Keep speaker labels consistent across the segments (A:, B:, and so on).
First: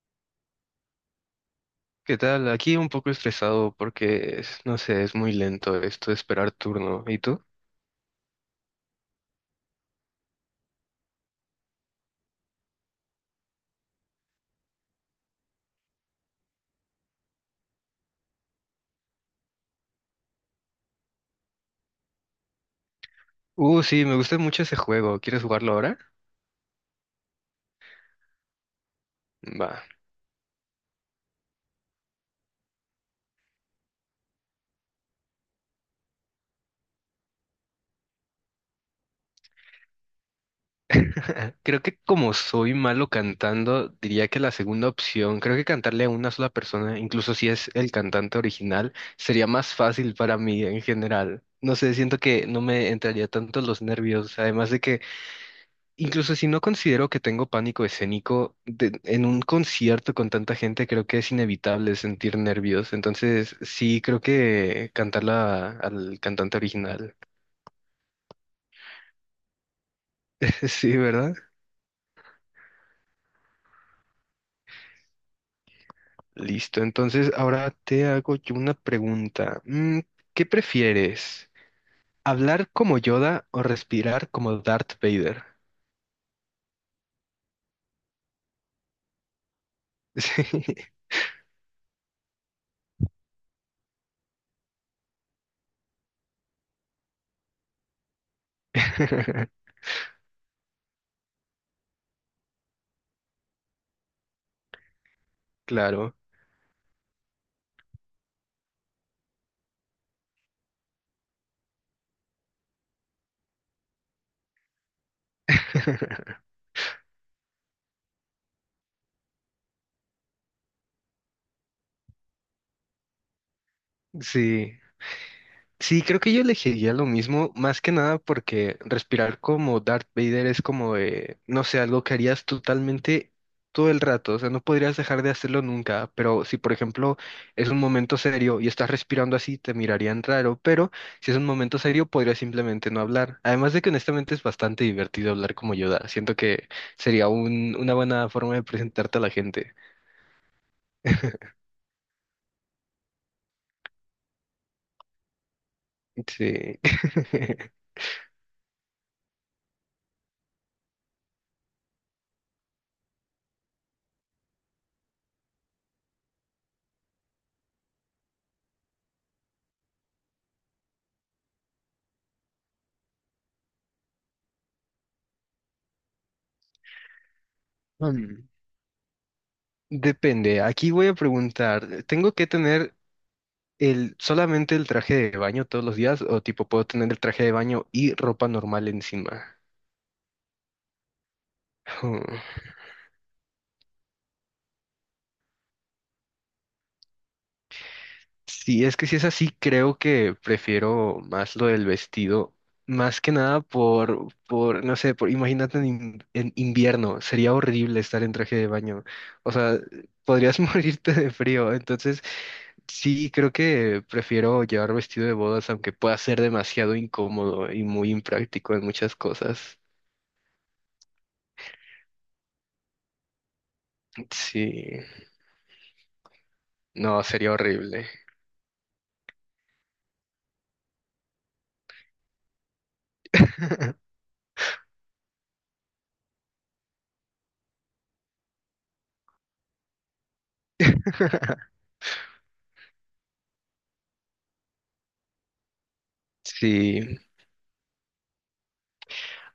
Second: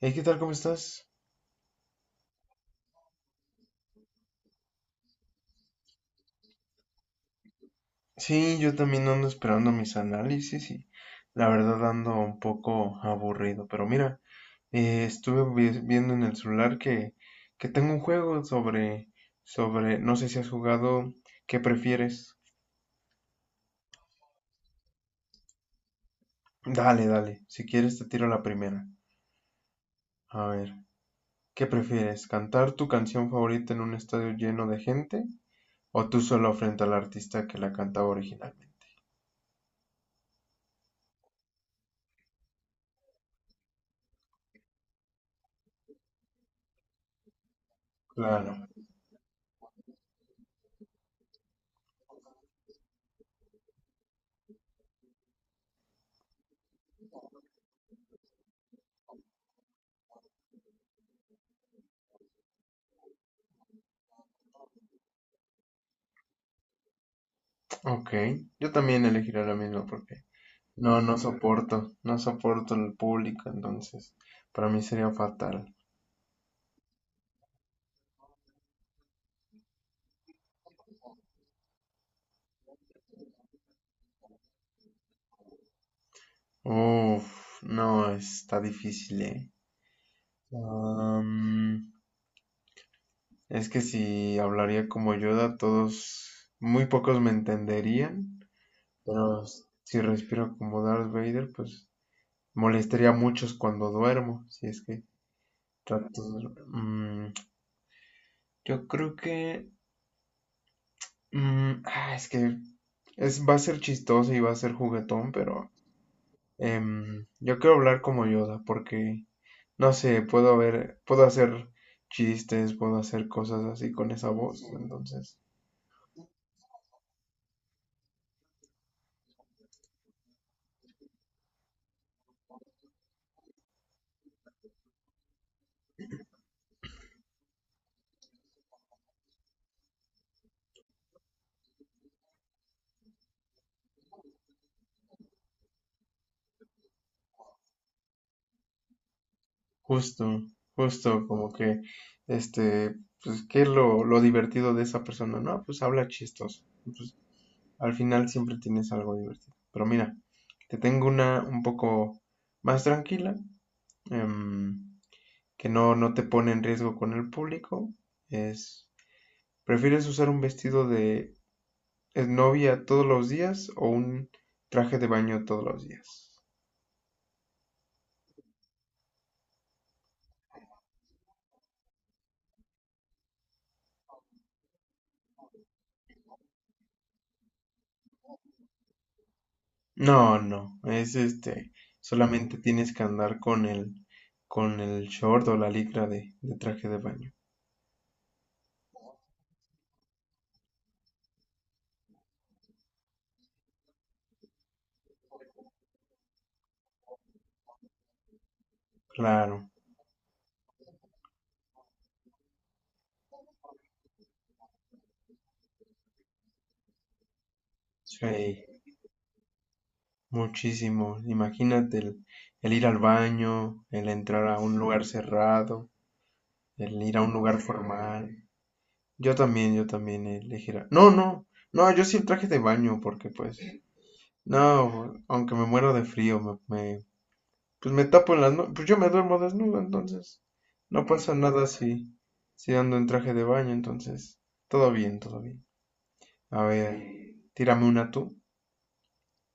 A: Hey, ¿qué tal? ¿Cómo estás?
B: ¿Qué tal? Aquí un poco estresado porque, no sé, es muy lento esto de esperar turno. ¿Y tú?
A: Sí, yo también ando esperando mis análisis y la verdad ando un poco aburrido. Pero mira, estuve viendo en el celular que tengo un juego sobre, no sé si has jugado, ¿qué prefieres?
B: Sí, me gusta mucho ese juego. ¿Quieres jugarlo ahora?
A: Dale, dale, si quieres te tiro la primera.
B: Va.
A: A ver, ¿qué prefieres? ¿Cantar tu canción favorita en un estadio lleno de gente o tú solo frente al artista que la cantaba originalmente?
B: Creo que como soy malo cantando, diría que la segunda opción, creo que cantarle a una sola persona, incluso si es el cantante
A: Claro,
B: original, sería más fácil para mí en general. No sé, siento que no me entraría tanto los nervios, además de que incluso si no considero que tengo pánico escénico, en un concierto con tanta gente creo que es inevitable sentir nervios. Entonces, sí, creo que cantarla al cantante original.
A: ok, yo también elegiré la misma porque.
B: Sí,
A: No, no
B: ¿verdad?
A: soporto, no soporto el público, entonces para mí sería fatal.
B: Listo. Entonces, ahora te hago yo una pregunta. ¿Qué prefieres? ¿Hablar como Yoda o respirar como Darth Vader?
A: Uf, no, está difícil, ¿eh?
B: Sí.
A: Am, es que si hablaría como Yoda, todos, muy pocos me entenderían, pero si respiro como Darth Vader, pues molestaría a muchos cuando duermo, si es que
B: Claro.
A: trato de. Yo creo que. Ah, es que va a ser chistoso y va a ser juguetón, pero. Yo quiero hablar como Yoda porque, no sé, puedo ver, puedo hacer chistes, puedo hacer cosas así con esa voz.
B: Sí.
A: Entonces,
B: Sí, creo que yo elegiría lo mismo, más que nada porque respirar como Darth Vader es como, no sé, algo que harías totalmente todo el rato, o sea, no podrías dejar de hacerlo nunca, pero si por ejemplo es un momento serio y estás respirando así, te mirarían raro, pero si es un momento serio, podrías simplemente no hablar. Además de que honestamente es bastante divertido hablar como Yoda, siento que sería una buena forma de presentarte a la gente.
A: justo, justo como que, este, pues, ¿qué es lo divertido de esa persona? No, pues habla chistos.
B: Sí.
A: Pues, al final siempre tienes algo divertido. Pero mira, te tengo una un poco más tranquila, em, que no te pone en riesgo con el público. Es, ¿Prefieres usar un vestido de es novia todos los días o un traje de baño todos los días?
B: Mm, Depende. Aquí voy a preguntar, ¿tengo que tener el, solamente el traje de baño todos los días o tipo puedo tener el traje de baño y ropa normal encima?
A: No, no, es
B: Hmm.
A: solamente tienes que andar con el short o la licra de traje de baño.
B: Sí, es que si es así, creo que prefiero más lo del vestido, más que nada no sé, imagínate en, en invierno, sería horrible estar en traje de baño, o
A: Claro,
B: sea, podrías morirte de frío, entonces sí, creo que prefiero llevar vestido de bodas, aunque pueda ser demasiado incómodo y muy
A: sí,
B: impráctico en muchas cosas.
A: muchísimo. Imagínate el, ir al baño, el entrar a un
B: Sí.
A: lugar cerrado, el ir
B: No,
A: a un
B: sería
A: lugar
B: horrible.
A: formal. Yo también elegiría. No, no, no, yo sí el traje de baño, porque pues, no, aunque me muero de frío, me pues me tapo en las no, pues yo me duermo desnudo, entonces no pasa nada si ando en traje de baño, entonces todo bien, todo bien. A ver,
B: Sí,
A: tírame una tú.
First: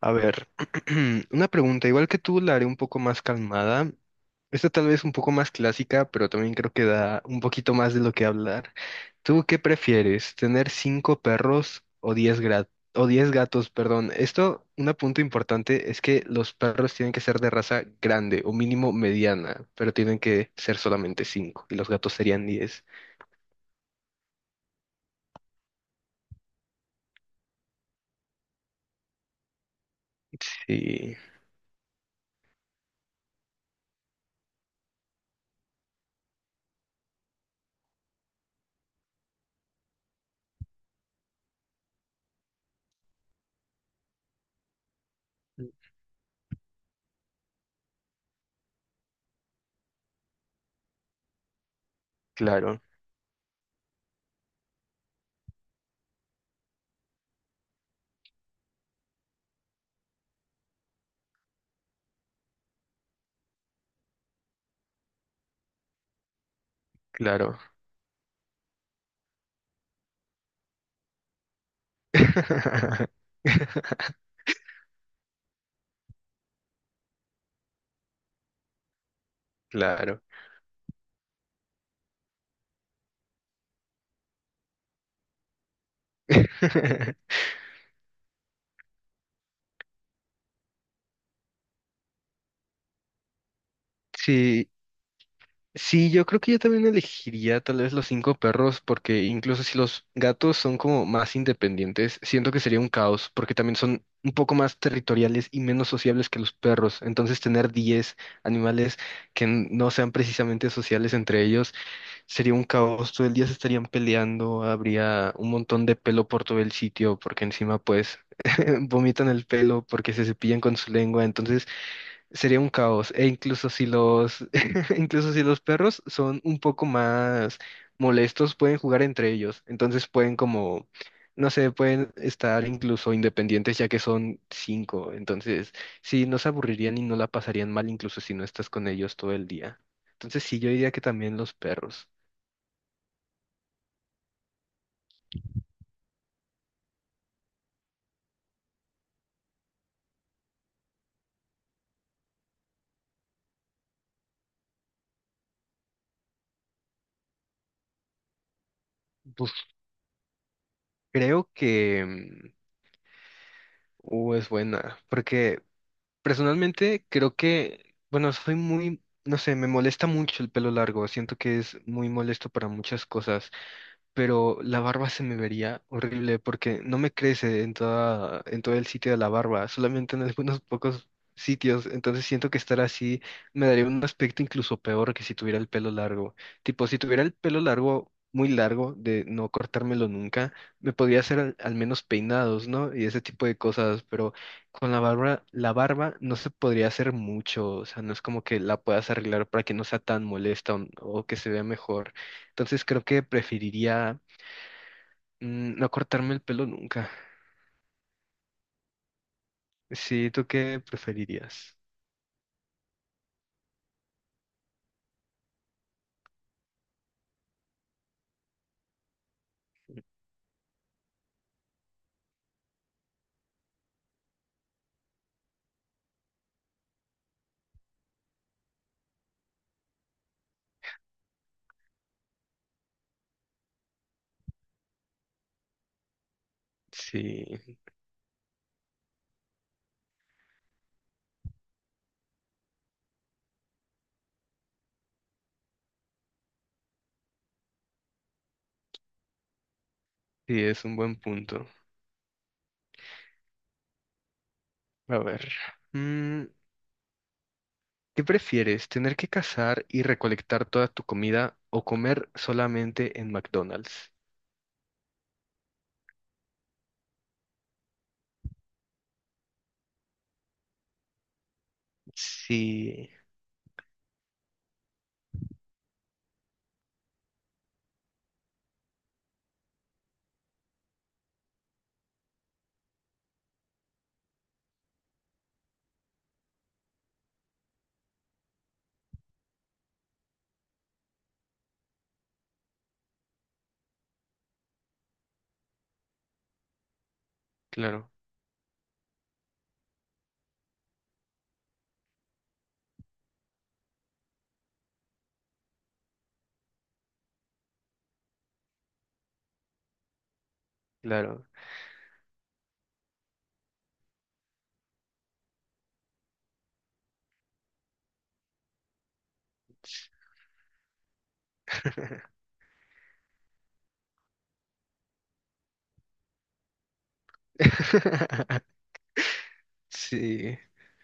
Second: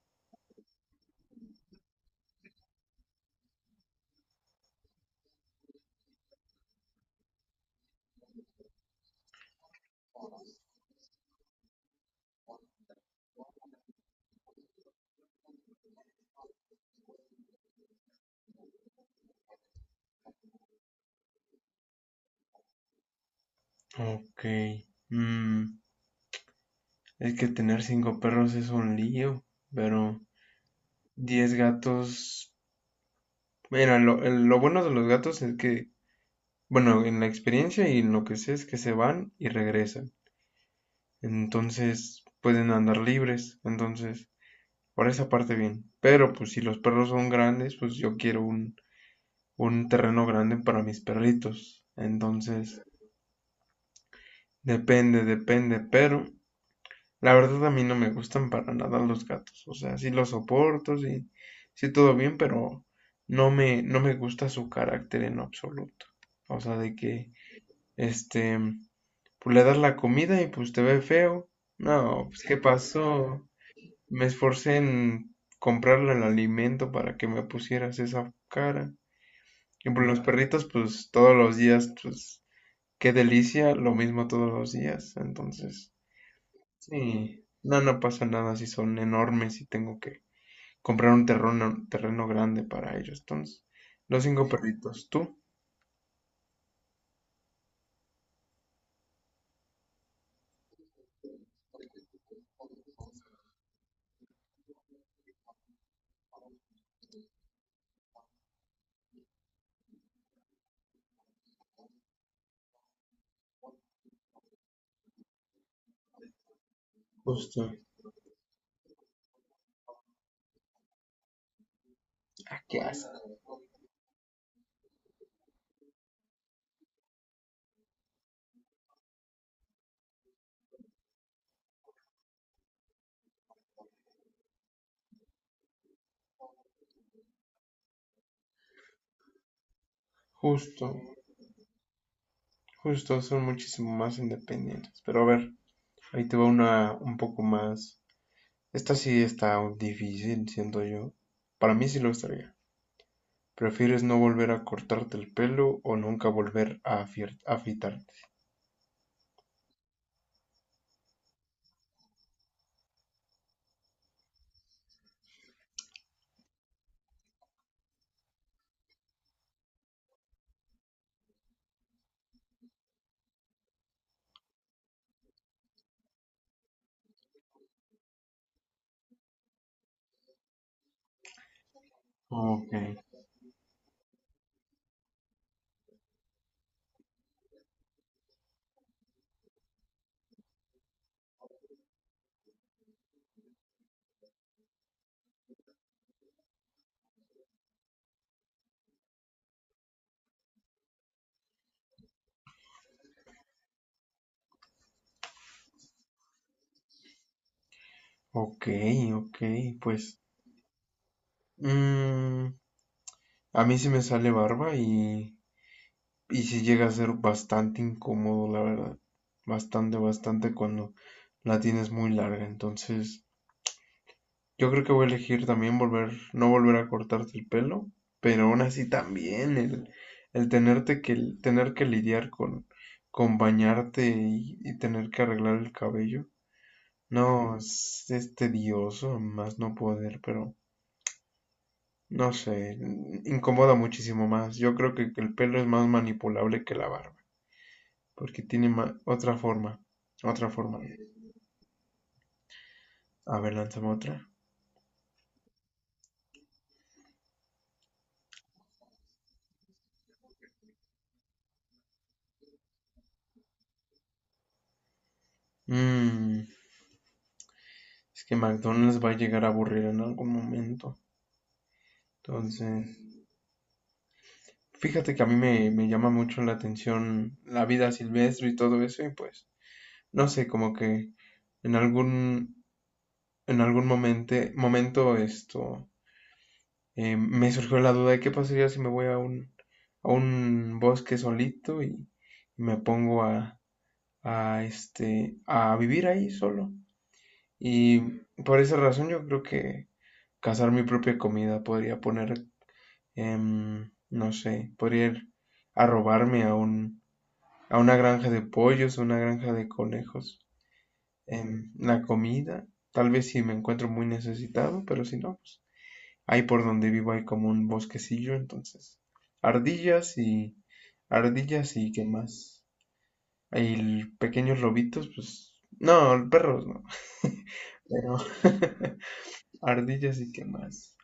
B: a ver, una pregunta, igual que tú, la haré un poco más calmada. Esta tal vez un poco más clásica, pero también creo que da un poquito más de lo que hablar. ¿Tú qué prefieres, tener cinco perros o diez o diez gatos, perdón? Esto, un punto importante es que los perros tienen que ser de raza grande o mínimo mediana, pero tienen que ser solamente cinco y los gatos serían diez.
A: Ok, mm, es que tener cinco perros es un lío, pero
B: Sí,
A: diez gatos, mira, lo bueno de los gatos es que, bueno, en la experiencia y en lo que sé es que se van y regresan, entonces pueden andar libres, entonces. Por esa parte bien. Pero pues si los perros son grandes, pues yo quiero un terreno grande para mis perritos.
B: claro,
A: Entonces, depende, depende. Pero la verdad a mí no me gustan para nada los gatos. O sea, sí los soporto, sí, sí todo bien, pero no me gusta su carácter en absoluto. O sea, de que,
B: claro.
A: este, pues le das la comida y pues te ve feo. No, pues ¿qué pasó? Me esforcé en comprarle el alimento para que me pusieras esa cara. Y por los
B: Claro.
A: perritos, pues todos los días, pues qué delicia, lo mismo todos los días. Entonces, sí, no pasa nada si son enormes y tengo que comprar un terreno, terreno grande para ellos. Entonces, los cinco
B: Sí,
A: perritos, tú,
B: sí, yo creo que yo también elegiría tal vez los cinco perros, porque incluso si los gatos son como más independientes, siento que sería un caos, porque también son un poco más territoriales y menos sociables que los perros. Entonces, tener 10 animales que no sean precisamente sociales entre ellos sería un caos, todo el día se estarían peleando, habría un montón de pelo por todo el sitio, porque
A: justo,
B: encima pues vomitan el pelo porque se cepillan con su lengua, entonces sería
A: ah,
B: un
A: qué
B: caos. E
A: asco,
B: incluso si los, incluso si los perros son un poco más molestos, pueden jugar entre ellos, entonces pueden como, no sé, pueden estar incluso independientes ya que son cinco, entonces sí, no se aburrirían y no la pasarían mal incluso si no estás con ellos todo el día. Entonces sí, yo diría
A: justo,
B: que también los perros.
A: justo, son muchísimo más independientes. Pero a ver, ahí te va una un poco más. Esta sí está difícil, siento yo. Para mí sí lo estaría. ¿Prefieres no volver a cortarte el pelo o nunca volver a afeitarte?
B: Pues creo que U es buena, porque personalmente creo que, bueno, soy muy, no sé, me molesta mucho el pelo largo, siento que es muy molesto para muchas cosas. Pero la barba se me vería horrible porque no me crece en toda, en todo el sitio de la barba, solamente en algunos pocos sitios, entonces siento que
A: Ok,
B: estar así me daría un aspecto incluso peor que si tuviera el pelo largo. Tipo, si tuviera el pelo largo, muy largo, de no cortármelo nunca, me podría hacer al menos peinados, ¿no? Y ese tipo de cosas, pero con la barba no se podría hacer mucho, o sea, no es como que la puedas arreglar para que no sea tan molesta o que se vea mejor. Entonces creo que preferiría no cortarme el pelo nunca.
A: ok, ok, pues
B: Sí, ¿tú qué preferirías?
A: mm, a mí sí me sale barba y sí llega a ser bastante incómodo, la verdad. Bastante, bastante cuando la tienes muy larga. Entonces, yo creo que voy a elegir también no volver a cortarte el pelo, pero aún así también el tenerte que, tener que lidiar con bañarte y tener que arreglar el cabello. No,
B: Sí,
A: es tedioso, más no poder, pero no sé, incomoda muchísimo más. Yo creo que el pelo es más manipulable que la barba, porque tiene otra forma, otra
B: sí,
A: forma.
B: es un buen punto.
A: A ver, lánzame otra.
B: A ver, mm, ¿qué prefieres? ¿Tener que cazar y recolectar toda tu comida o comer solamente en McDonald's?
A: Mm, es que McDonald's va a llegar a aburrir en algún momento. Entonces,
B: Sí,
A: fíjate que a mí me llama mucho la atención la vida silvestre y todo eso, y pues, no sé, como que en algún, en algún momento, momento esto, me surgió la duda de qué pasaría si me voy a un bosque solito y me pongo a vivir ahí solo. Y
B: claro,
A: por esa razón yo creo que cazar mi propia comida podría poner, no sé, podría ir a robarme a una granja de pollos, una granja de conejos.
B: claro.
A: En la comida, tal vez si me encuentro muy necesitado, pero si no, pues ahí por donde vivo hay como un bosquecillo, entonces ardillas y ardillas y qué más. Hay pequeños lobitos, pues no, perros no, pero ardillas y qué
B: Sí.
A: más.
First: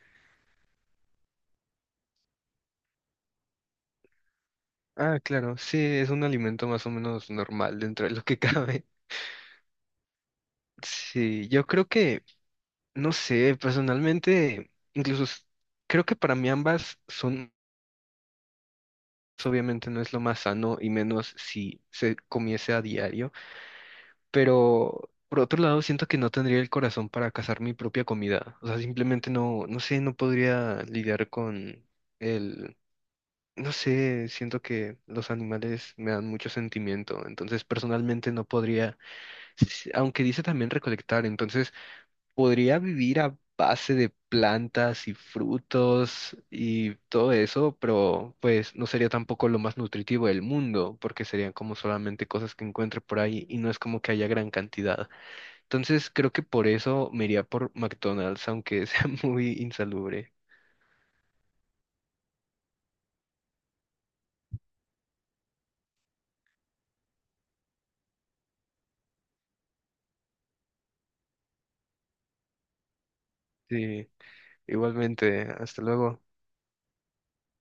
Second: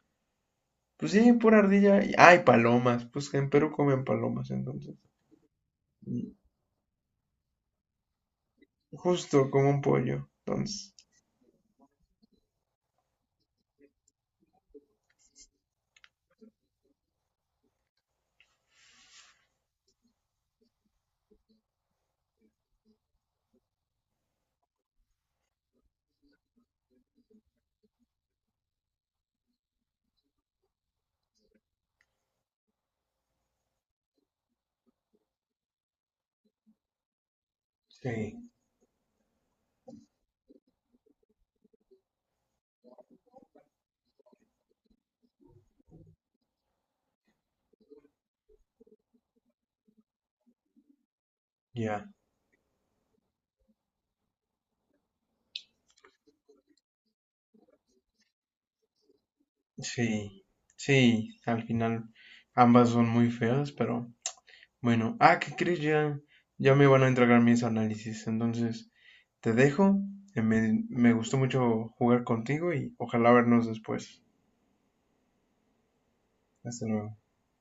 A: Pues sí, pura ardilla. Ah, palomas. Pues en Perú comen palomas, entonces.
B: Ah, claro, sí, es un
A: Mm,
B: alimento más o menos normal dentro de lo que cabe.
A: Justo como un pollo. Entonces.
B: Sí, yo creo que no sé, personalmente, incluso creo que para mí ambas son, obviamente no es lo más sano y menos si se comiese a diario, pero por otro lado siento que no tendría el corazón para cazar mi propia comida, o sea, simplemente no, no sé, no podría lidiar con el, no sé, siento que los animales me dan mucho sentimiento, entonces personalmente no
A: Sí,
B: podría, s- aunque dice también recolectar, entonces... Podría vivir a base de plantas y frutos y todo eso, pero pues no sería tampoco lo más nutritivo del mundo, porque serían como
A: ya.
B: solamente cosas que encuentre por ahí y no es como que haya gran cantidad. Entonces creo que por eso me iría por McDonald's, aunque sea muy insalubre.
A: Sí, sí, al final ambas son muy feas, pero bueno. Ah, ¿qué crees? Ya, ya me van a entregar mis análisis, entonces te dejo. Me gustó mucho jugar contigo y ojalá vernos
B: Sí,
A: después.
B: igualmente, hasta luego.
A: Hasta luego.